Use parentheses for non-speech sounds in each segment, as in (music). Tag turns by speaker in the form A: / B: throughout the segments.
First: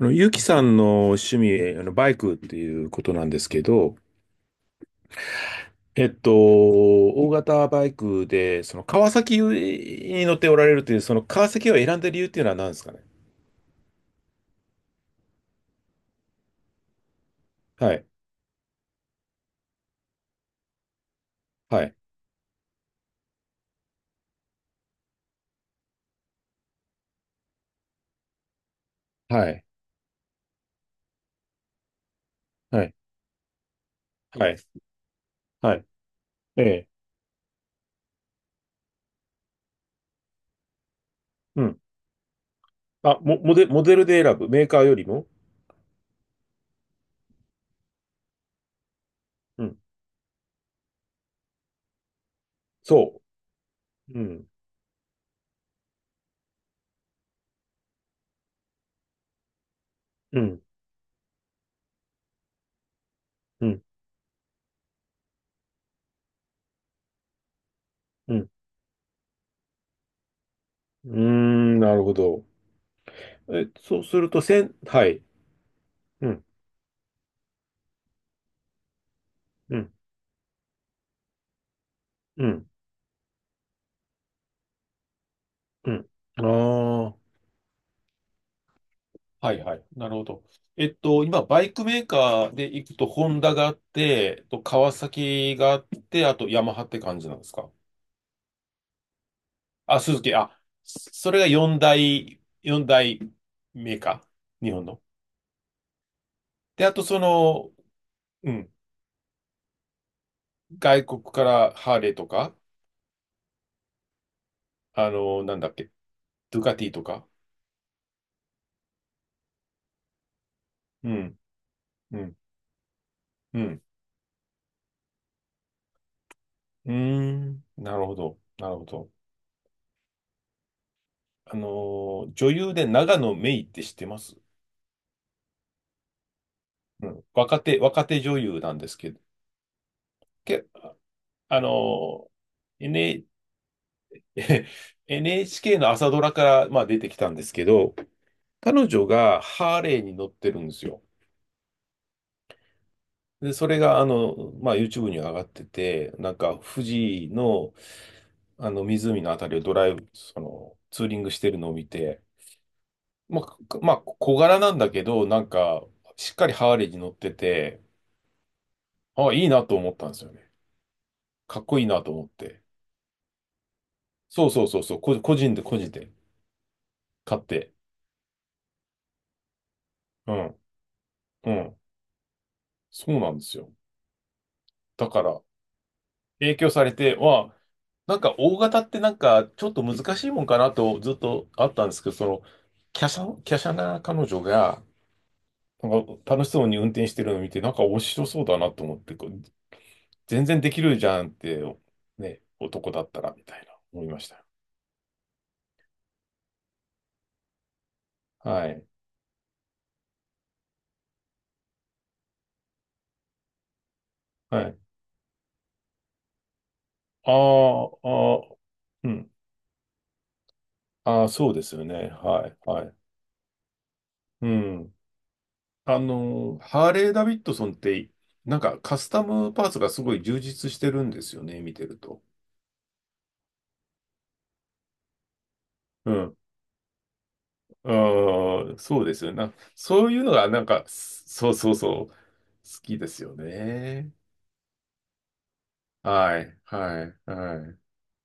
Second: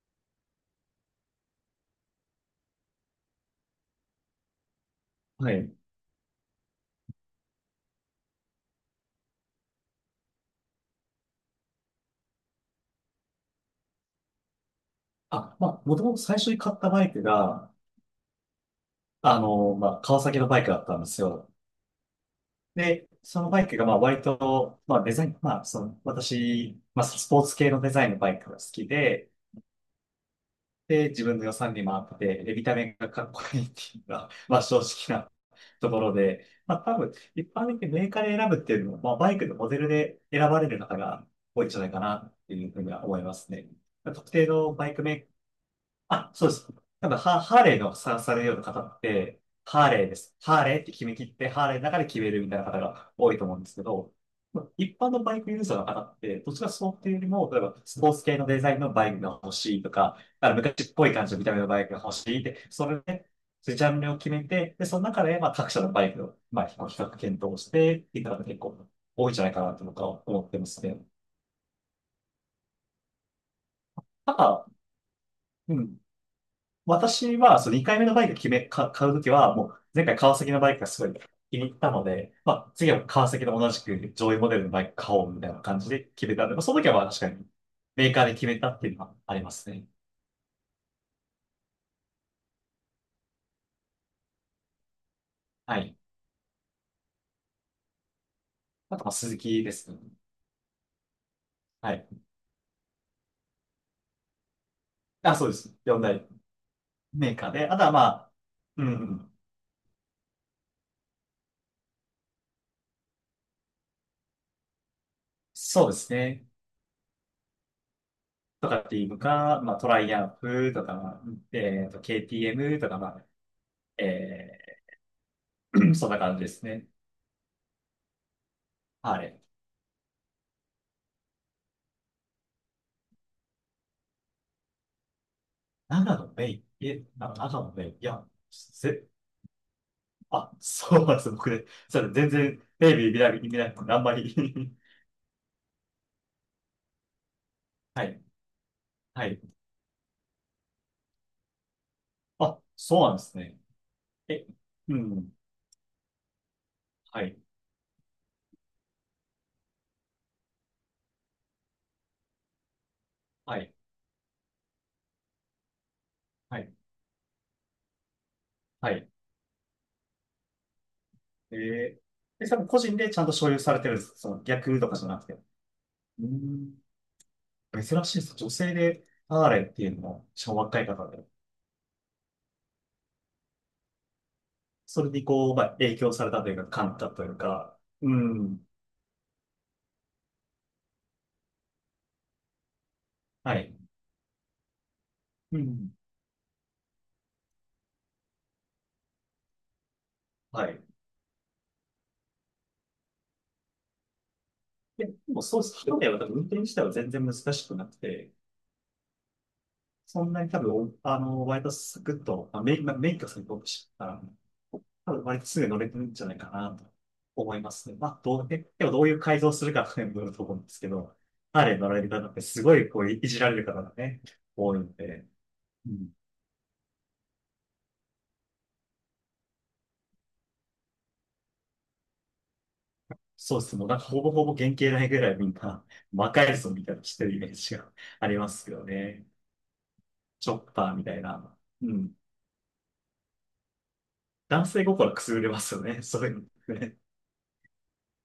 A: ゆきさんの趣味、バイクっていうことなんですけど、
B: はい。
A: 大型バイクで、その川崎に乗っておられるという、その川崎を選んだ理由っていうのは何ですかね。
B: もともと最初に買ったバイクが、
A: はい、
B: 川崎のバイクだったんですよ。
A: はい、
B: で、そのバイクが、まあ、割と、まあ、デザイン、私、スポーツ系のデザインのバイクが好きで、
A: はい、
B: で、自分の予算にも合ってて、で、見た
A: はい、
B: 目がかっこいいっていうのが、(laughs)
A: はい、
B: まあ、正直な
A: はい、
B: ところで、
A: え
B: まあ、
A: え、
B: 多分、一般的にメーカーで選ぶっていうのも、まあ、バイクのモデルで選ばれる方が
A: う
B: 多いんじ
A: ん。
B: ゃないかなっていうふうには思
A: あ、
B: いますね。
A: モデルで
B: 特
A: 選
B: 定
A: ぶ、メー
B: の
A: カー
B: バ
A: よ
B: イク
A: りも？
B: メーあ、そうです。多分ハ、ハーレーのさ、されるような方って、
A: うん、
B: ハーレーって決め切って、ハーレーの中で決めるみたいな方が
A: そ
B: 多いと思うんですけど、
A: う。うん、
B: まあ一般のバイクユーザーの方って、どちらかそうっていうよりも、例えばスポーツ系のデザインのバイクが欲しいとか、
A: う
B: あの
A: ん、
B: 昔っぽい感じの見た目のバイクが欲しいって、それで、
A: う
B: ジ
A: ん、
B: ャンルを決めて、で、その中で、まあ、各社のバイクの、まあ、比較検討してっていう
A: う
B: 方が
A: ん。
B: 結構多いんじゃないかなと僕は思ってますね。
A: うーん、なるほど。え、そうする
B: た
A: と、
B: だ、
A: はい、
B: うん。
A: うん、
B: 私は、その2回目のバイク決め、か、買うときは、も
A: う
B: う、
A: ん、
B: 前回川崎のバイクがすごい気に入ったので、
A: う
B: ま
A: ん、
B: あ、次は川崎の同じく上位モデルのバイク買おうみたいな感じ
A: う
B: で
A: ん。
B: 決めたので、まあ、その時は
A: あ
B: 確か
A: あ。
B: に、メーカーで決めたっていうのはありま
A: はい
B: す
A: はい。
B: ね。
A: なるほど。今、バイクメーカーで行くと、ホンダがあって、と川崎が
B: は
A: あっ
B: い。
A: て、あとヤマハって感じなんですか？
B: あと、まあ、鈴木ですね。
A: あ、鈴木、あ、それが4
B: はい。
A: 大、4大メーカー、日本の。
B: あ、そうです。よんだ大
A: で、あとそ
B: メーカーで。
A: の、
B: あとは、
A: うん、
B: うん、
A: 外国からハーレーとか、なんだっ
B: そ
A: け、
B: うですね。
A: ドゥカティとか。
B: とかっていうか、まあ、トライアンフと
A: う
B: か、
A: ん、うん、
B: KTM とか、
A: うん、
B: え(clears throat) そんな感じですね。
A: うーん、なるほど、なるほど。
B: はい。
A: あの女優で長野メイって知ってます？うん、若
B: 長野
A: 手、
B: メイン。い
A: 若手
B: や、
A: 女優なんです
B: せ、
A: けど、
B: あ、
A: け、
B: そうなんですよ、僕
A: あ
B: ね。それ
A: の、
B: 全然テレビ見
A: n
B: ない、見ないので、あんまり (laughs)
A: NHK (laughs) の朝ドラから、まあ、出てきたんですけど、
B: はい、
A: 彼女
B: はい。
A: がハーレーに乗ってるんですよ。
B: あ、そうなんです
A: で、
B: ね。
A: それが、
B: え、
A: まあ、
B: う
A: YouTube に上
B: ん。
A: がってて、なんか、富
B: は
A: 士
B: い、
A: の、湖のあたりをドライブ、ツーリングしてるのを見て、ま
B: は
A: あ、
B: い、
A: まあ、小柄なんだけど、なんか、しっかり
B: は
A: ハ
B: い、
A: ーレーに乗ってて、
B: はい。
A: あ、いいなと思ったんですよね。
B: え
A: かっこいいなと思っ
B: ー、え、多
A: て。
B: 分個人でちゃんと所有されてるんです。その
A: そうそうそ
B: 逆
A: う
B: と
A: そ
B: か
A: う、
B: じゃなく
A: 個
B: て。
A: 人で個人で
B: うん、
A: 買って。
B: 珍しいですね。女性でハーレーっていうのも、
A: う
B: しかも
A: ん、
B: 若い方で。
A: うん。そうなんですよ。
B: そ
A: だ
B: れ
A: か
B: に
A: ら、
B: こう、まあ、影響されたとい
A: 影
B: うか、
A: 響さ
B: 感
A: れ
B: じた
A: て、
B: というか。う
A: なんか大
B: ん。
A: 型ってなんかちょっと難しいもんかなとずっとあったんですけど、その、華奢、
B: は
A: 華奢
B: い。
A: な彼女が、
B: う
A: な
B: ん。
A: んか楽しそうに運転してるのを見て、なんか面白そうだなと思って、こう全然
B: は
A: でき
B: い。
A: るじゃんって、ね、男だったら、みたいな、思いました。
B: いや、でもそうすると、一重は多分運転自体は全然難しくなくて、
A: はい。
B: そんなに多分、あの、割とサクッと、まあ、メイン、まあ免許さんに僕知ったら、
A: はい。
B: 多分割とすぐ乗れてるんじゃないかなと
A: あ
B: 思いますね。
A: あ、
B: まあ、
A: あ
B: どう、
A: あ、
B: ででもど
A: う
B: ういう
A: ん。
B: 改造するかというと思うんですけど、
A: ああ、そうです
B: 彼
A: よ
B: 乗られ
A: ね。
B: る方って
A: はい。
B: すご
A: は
B: い
A: い。
B: こういじられる方がね、
A: う
B: 多いの
A: ん。
B: で、うん、
A: ハーレー・ダビッドソンって、なんかカスタムパーツがすごい充実してるんですよね、見てると。
B: そうですね。もうなんかほぼほぼ原型ないぐらいみんな
A: う
B: 魔
A: ん。
B: 改造みたいなのしてるイメージがありますけ
A: ああ、
B: ど
A: そうです
B: ね。
A: よね。そういうのが、
B: チョ
A: なん
B: ッ
A: か、
B: パーみたい
A: そう
B: な。
A: そう
B: う
A: そう、
B: ん。
A: 好きですよね。
B: 男性心くすぐれますよね。(laughs) そうい
A: は
B: う
A: い、
B: のね。
A: はい、はい、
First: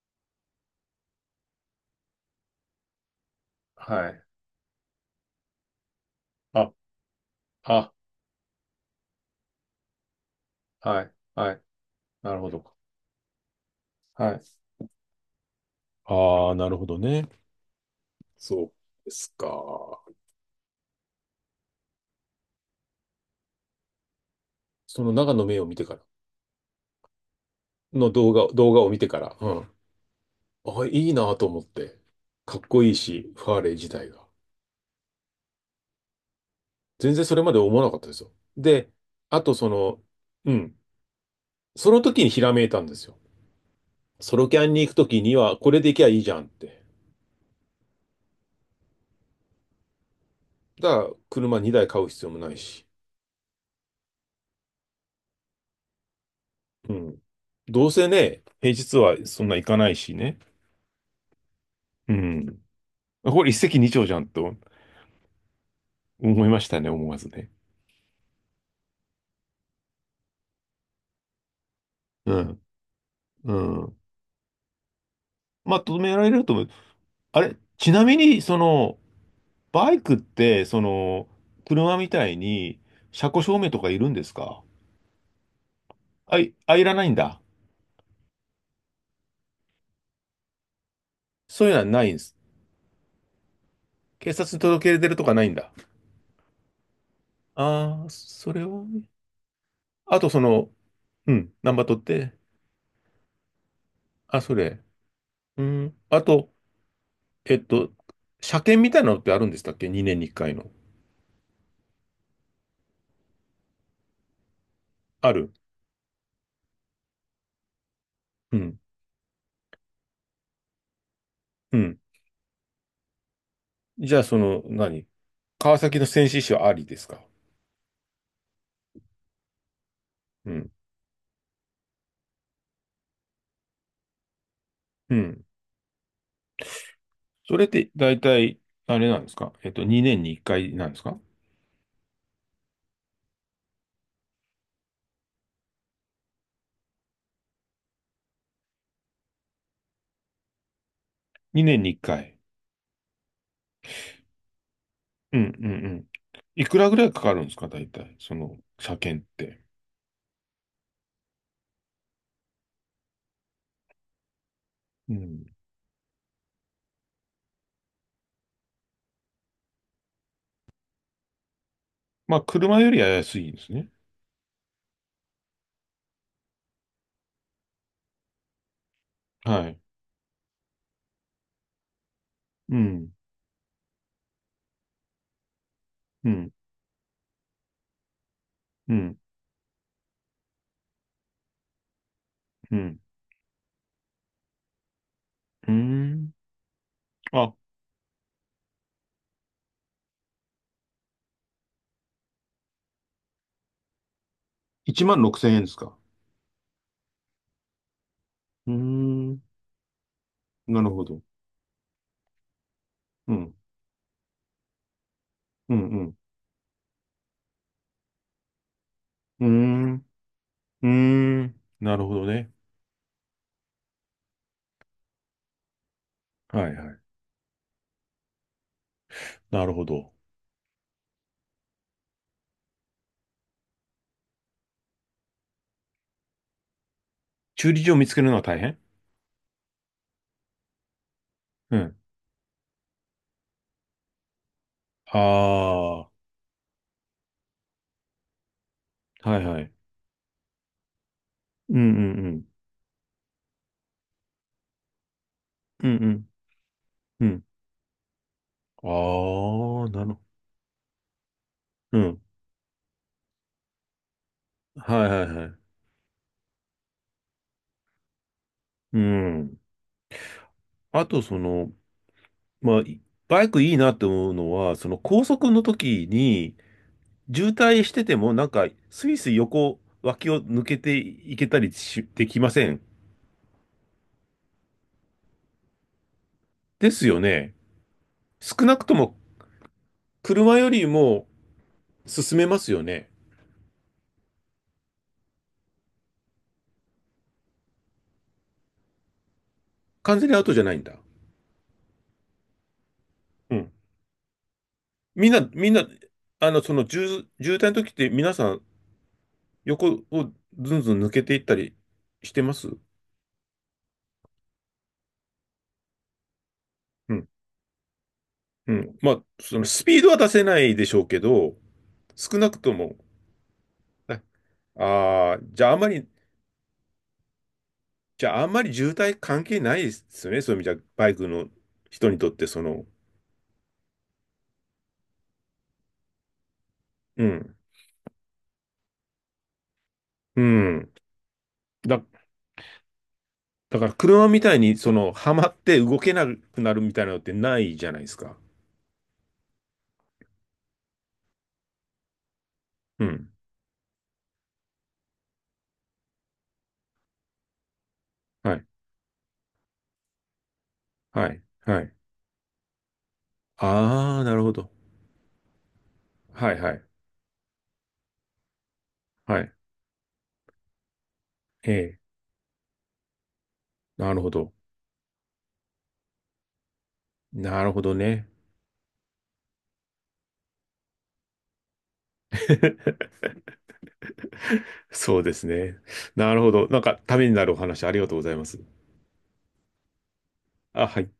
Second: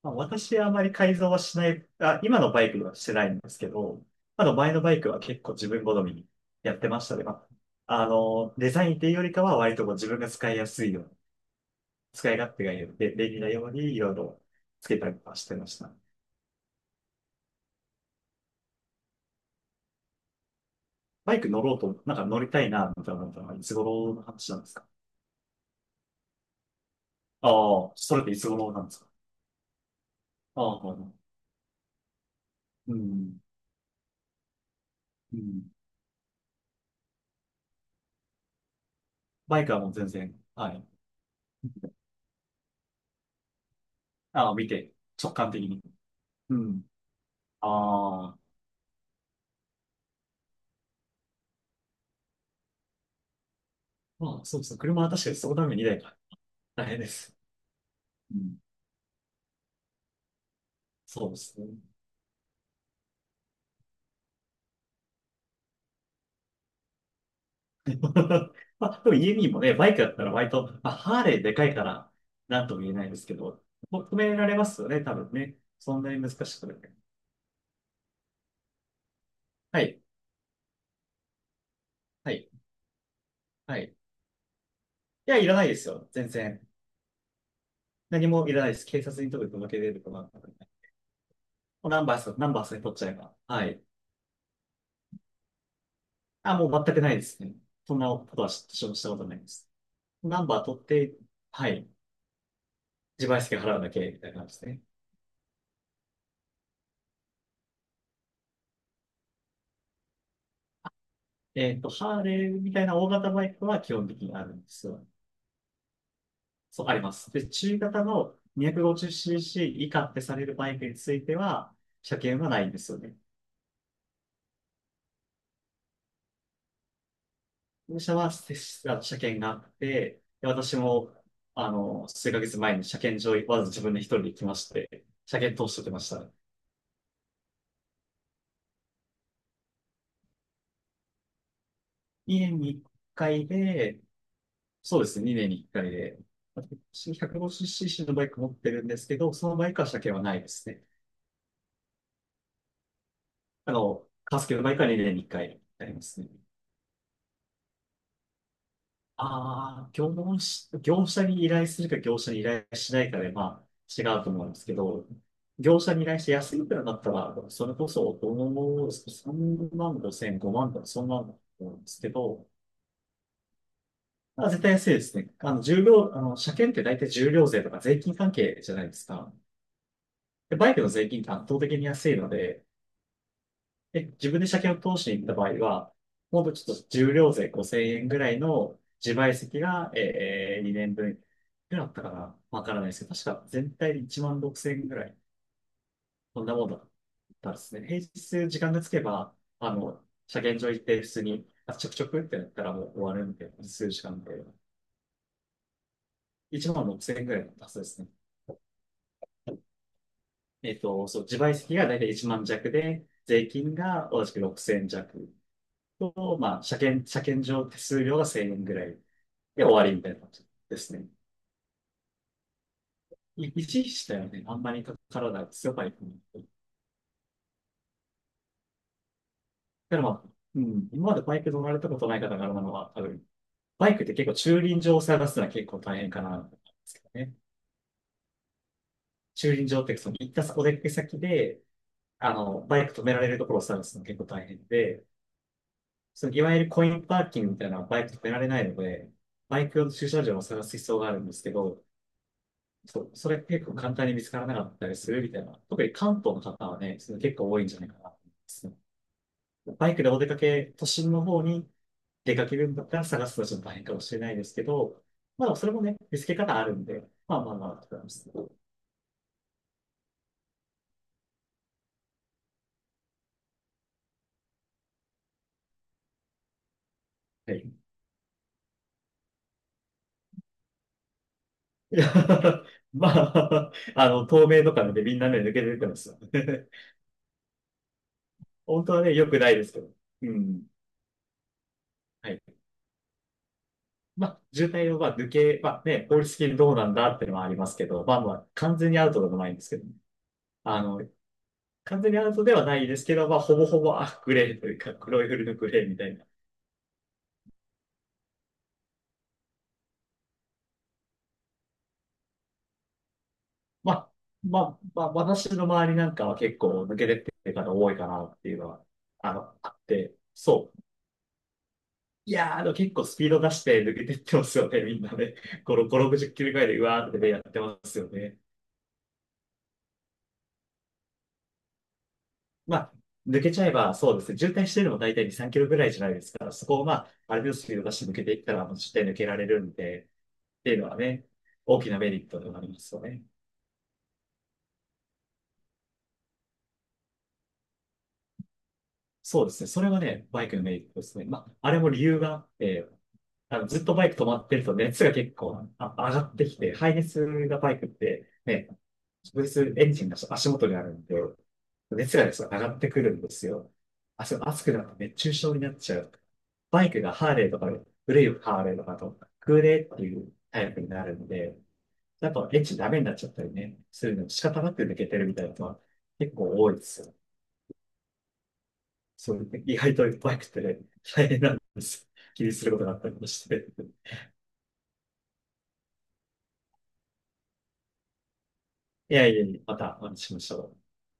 B: まあ、私はあまり改造はしない、あ、今のバイクはしてないんですけど、
A: はい。
B: あの前のバイクは結構自分好みに
A: あ、
B: やってましたね。
A: あ、
B: デザインっていうよりかは割とこう自分が使いやすいよ
A: は
B: う
A: い、
B: に、
A: はい。
B: 使
A: な
B: い
A: るほ
B: 勝手
A: ど。
B: がいいように、で便利なようにいろい
A: は
B: ろ
A: い。
B: つけたりとかしてました。
A: ああ、なるほどね。そうですか。
B: バイク乗ろうと、なんか乗りたいな、みたいなのはいつ頃の話なんですか？
A: その長野目を見てから、
B: ああ、
A: の
B: それっ
A: 動
B: てい
A: 画、
B: つ頃
A: 動画
B: なん
A: を
B: で
A: 見
B: す
A: て
B: か？
A: から。うん。
B: ああ、
A: あ、
B: はいは
A: い
B: い、
A: いなと思って。かっこいい
B: う
A: し、
B: ん、
A: ファーレー自体が。
B: うん。
A: 全然それまで思わなかったですよ。で、あと
B: バイ
A: そ
B: クはもう
A: の、
B: 全然、
A: う
B: は
A: ん。
B: い。
A: その時にひらめいたんですよ。ソロ
B: ああ、
A: キャ
B: 見
A: ンに行
B: て、
A: く時
B: 直
A: に
B: 感
A: は、
B: 的
A: これ
B: に。
A: で行きゃいいじゃんっ
B: う
A: て。
B: ん。ああ、
A: だから、車2台買う必要もないし。
B: まあ、そうですね。車は確かにそのために2台か。大
A: う
B: 変で
A: ん。
B: す。
A: どうせ
B: う
A: ね、
B: ん。
A: 平日はそんな行かないしね。
B: そうですね。
A: うん。これ一石二鳥じゃんと思いましたね、思わずね。
B: (laughs) まあ、でも EME もね、バイクだったら割と、まあ、ハーレーでかいから、
A: うん。
B: なんとも言えないですけ
A: う
B: ど、
A: ん。
B: もう止められますよね、多分ね。
A: まあ、止
B: そんな
A: め
B: に
A: られ
B: 難
A: ると
B: し
A: 思
B: く
A: う。
B: ない。
A: あれ、ちなみに、
B: は
A: バイ
B: い、
A: クって、車みた
B: は
A: い
B: い、
A: に、車庫証明
B: は
A: とか
B: い。
A: いるんですか？
B: いや、いらないですよ、全然。
A: あ、いらないんだ。
B: 何もいらないです。警察に届け出るとかなんかね。
A: そういうのは
B: もうナ
A: な
B: ン
A: いん
B: バ
A: で
B: ー
A: す。
B: さナンバースに取っちゃえば。はい。
A: 警察に届け出るとかないんだ。
B: あ、もう全くないですね。そん
A: あ
B: な
A: あ、
B: ことは
A: それ
B: し、
A: は
B: 私もし
A: ね。
B: たことないです。
A: あと、
B: ナンバー取って、
A: うん、
B: は
A: ナンバー
B: い。
A: 取って。
B: 自賠責払うだけ、みたいな
A: あ、
B: 感
A: そ
B: じで
A: れ。
B: ね。
A: うん。あと、えっと、車検みたいなのってあるんでしたっけ？ 2 年に1回の。
B: えっと、ハーレーみたいな大型バイクは基本的にあるんですよ。
A: ある。
B: そう、あります。で、中型の
A: うん。
B: 250cc 以下ってされるバイクについては、
A: うん。
B: 車検はないんですよね。
A: じゃあ、その、何、川崎の戦死者はありですか？
B: 本社はせあ車検があって、で
A: うん。
B: 私も、あの、数ヶ月前に車検場、わざわざ自分で一人で行きまして、
A: う
B: 車
A: ん。
B: 検通してきました。
A: それって、大体、あれなんですか？2年に1回なんですか？
B: 2年に1回で、そうですね、2年に1回で、私 150cc のバイク持ってるんですけど、そのバイクは車検はないですね。
A: 2 年に1回。
B: あの、カスケの毎回年に1
A: うん
B: 回
A: うんう
B: ありま
A: ん。
B: すね。
A: いくらぐらいかかるんですか、大体、その車検って。
B: ああ、業務し、業者に依頼するか業者に依頼しないかで、まあ、違うと思うんですけど、
A: うん。
B: 業者に依頼して安いくらだったら、それこそ、3万5千、5万とか、そんなんだと思うんですけ
A: まあ、
B: ど、
A: 車よりは安いんですね。
B: まあ、絶対安いですね。あの、車検って大体重量税とか税金関係じゃないですか。
A: はい。
B: で、バイクの税金って圧倒的に安いので、
A: うん、
B: で、自分で車検を通しに行った場合は、
A: う
B: もっ
A: ん、
B: とちょっと重量税5000円ぐらいの
A: うん、
B: 自賠責が、2年分ぐらいあったかなわか
A: う
B: らないで
A: ん。
B: すけど、確か全体で1万6000円ぐらい、
A: うーん。
B: こんなものだった
A: あ、
B: ですね。平日時間がつけば、あの、車検場行って普通に、あ、ちょくちょくってやったらもう終わるんで、数時間で。
A: 1万6千円ですか。
B: 1万6000円ぐらいだったはずですね。
A: うーん。
B: えっ
A: なるほ
B: と、
A: ど。
B: そう、自賠責が大体1万弱で、
A: う
B: 税
A: ん、
B: 金が同じく6000弱
A: うん、うん。
B: と、まあ、車検場手数料が1000円ぐらい。
A: うー
B: で、終わ
A: ん、
B: りみたいな感じで
A: うー
B: すね。
A: ん。なるほどね。
B: 維持したよはね、あんまり体が強いバイクに。だ
A: はい、はい。なるほ
B: かま
A: ど。
B: あ、うん、今までバイク乗られたことない方があるのは、多分、バイクって結構駐輪場を探すのは結構大変かな、ですけどね。
A: 駐輪場を見つけるのは大変？
B: 駐輪場って、その行ったお出かけ先で、
A: うん。
B: あの、バイク止められるところを探すの結構大変で、
A: ああ、は
B: そのいわゆるコインパーキングみたいなのはバイク止められないので、
A: いは
B: バイ
A: い。
B: ク用の駐車場を探す必要があるんですけ
A: う
B: ど、
A: んうんうん。
B: そう、それ結構簡単に見つからなかったりするみたいな。特
A: うん
B: に
A: う
B: 関
A: ん
B: 東の方はね、それ
A: う
B: 結
A: ん。
B: 構多いんじゃないかなと思いますね。
A: ああ、
B: バイ
A: な
B: クで
A: るほ
B: お
A: ど。
B: 出かけ、都心の方に
A: うん。
B: 出かけるんだったら探すのはちょっと大変かもしれないですけど、
A: はいはいは
B: まあ、
A: い。
B: それもね、見つけ方あるんで、まあ、と思います。
A: うん。あと、その、まあ、バイクいいなって思うのは、その高速の時に、渋
B: はい。
A: 滞してても、なんか、スイスイ横脇を抜けていけたり
B: い
A: し、
B: や
A: できま
B: (laughs)
A: せん？
B: まあ、あの、透明とかのでねみんな目抜けて出てますよね。(laughs)
A: ですよね。少なく
B: 本当
A: と
B: はね、
A: も、
B: 良くないですけど。う
A: 車
B: ん。
A: よりも
B: は
A: 進
B: い。
A: めますよね。
B: まあ、渋滞をまあ抜け、まあね、法律的にどうなんだっていうのはありますけど、まあ、完全にアウトでもないんですけどね。
A: 完全にアウトじゃない
B: あ
A: んだ。
B: の、完全にアウトではないですけど、まあ、
A: う
B: ほぼ
A: ん。
B: ほぼ、あ、グレーというか、黒い
A: みん
B: フ
A: な、
B: ルのグ
A: みん
B: レ
A: な、
B: ーみたいな。
A: 渋滞の時って皆さん、横をずんずん抜けていったりしてます？
B: まあ、まあ、私の周りなんかは結構抜け
A: う
B: てっ
A: ん。
B: てる方多いかなっていうの
A: う
B: は、
A: ん。まあ、
B: あの、
A: その
B: あっ
A: スピード
B: て、
A: は出せな
B: そ
A: い
B: う。
A: でしょうけど、
B: い
A: 少な
B: やー、
A: く
B: あ
A: と
B: の、結
A: も、
B: 構スピード出して抜けてっ
A: ね、
B: てますよね、みんなね。
A: ああ、
B: 5、5、60キロぐらいで、うわーってね、やってますよ
A: じゃ
B: ね。
A: ああんまり渋滞関係ないですよね。そういう意味じゃ、バイクの人にとって、そ
B: ま
A: の、
B: あ、抜けちゃえば、そうですね、渋滞してるのも大体2、3キロぐらいじゃないですから、そこをまあ、
A: う
B: ある程
A: ん、
B: 度スピード出して抜けていったら、もう絶対抜けられるんで、
A: う
B: っていうの
A: ん。
B: はね、大きな
A: だ、
B: メリットでもありますよね。
A: だから車みたいに、その、はまって動けなくなるみたいなのってないじゃないですか。
B: そうですね。それはね、バイクのメリットですね。まあ、あれも理由があって、
A: うん。
B: あの、ずっとバイク止まってると熱が結構上がってきて、排熱がバイクって
A: はい、
B: ね、直接エンジンが足元にあるんで、
A: はい、はい。
B: 熱がですね、上がってくるんですよ。
A: ああ、
B: あ、
A: な
B: そう、
A: るほ
B: 熱
A: ど。
B: くなって熱中症になっちゃう。
A: はい、はい、
B: バイクがハーレーとかで、古いハーレーとかだと、
A: はい。
B: 空冷っていうタイプになるので、
A: ええ、
B: やっぱエンジンダメになっちゃったりね、す
A: な
B: る
A: る
B: の
A: ほ
B: で仕
A: ど。
B: 方なく抜けてるみたいなのは結構多いですよ。
A: なるほどね。
B: そういう、意外といっぱいくて、大変なんです。気にすることがあっ
A: (laughs)
B: たりもして。
A: そうですね。なるほど。なんか、ためになるお話ありがとうございます。
B: いや、またお話ししましょう。
A: あ、はい。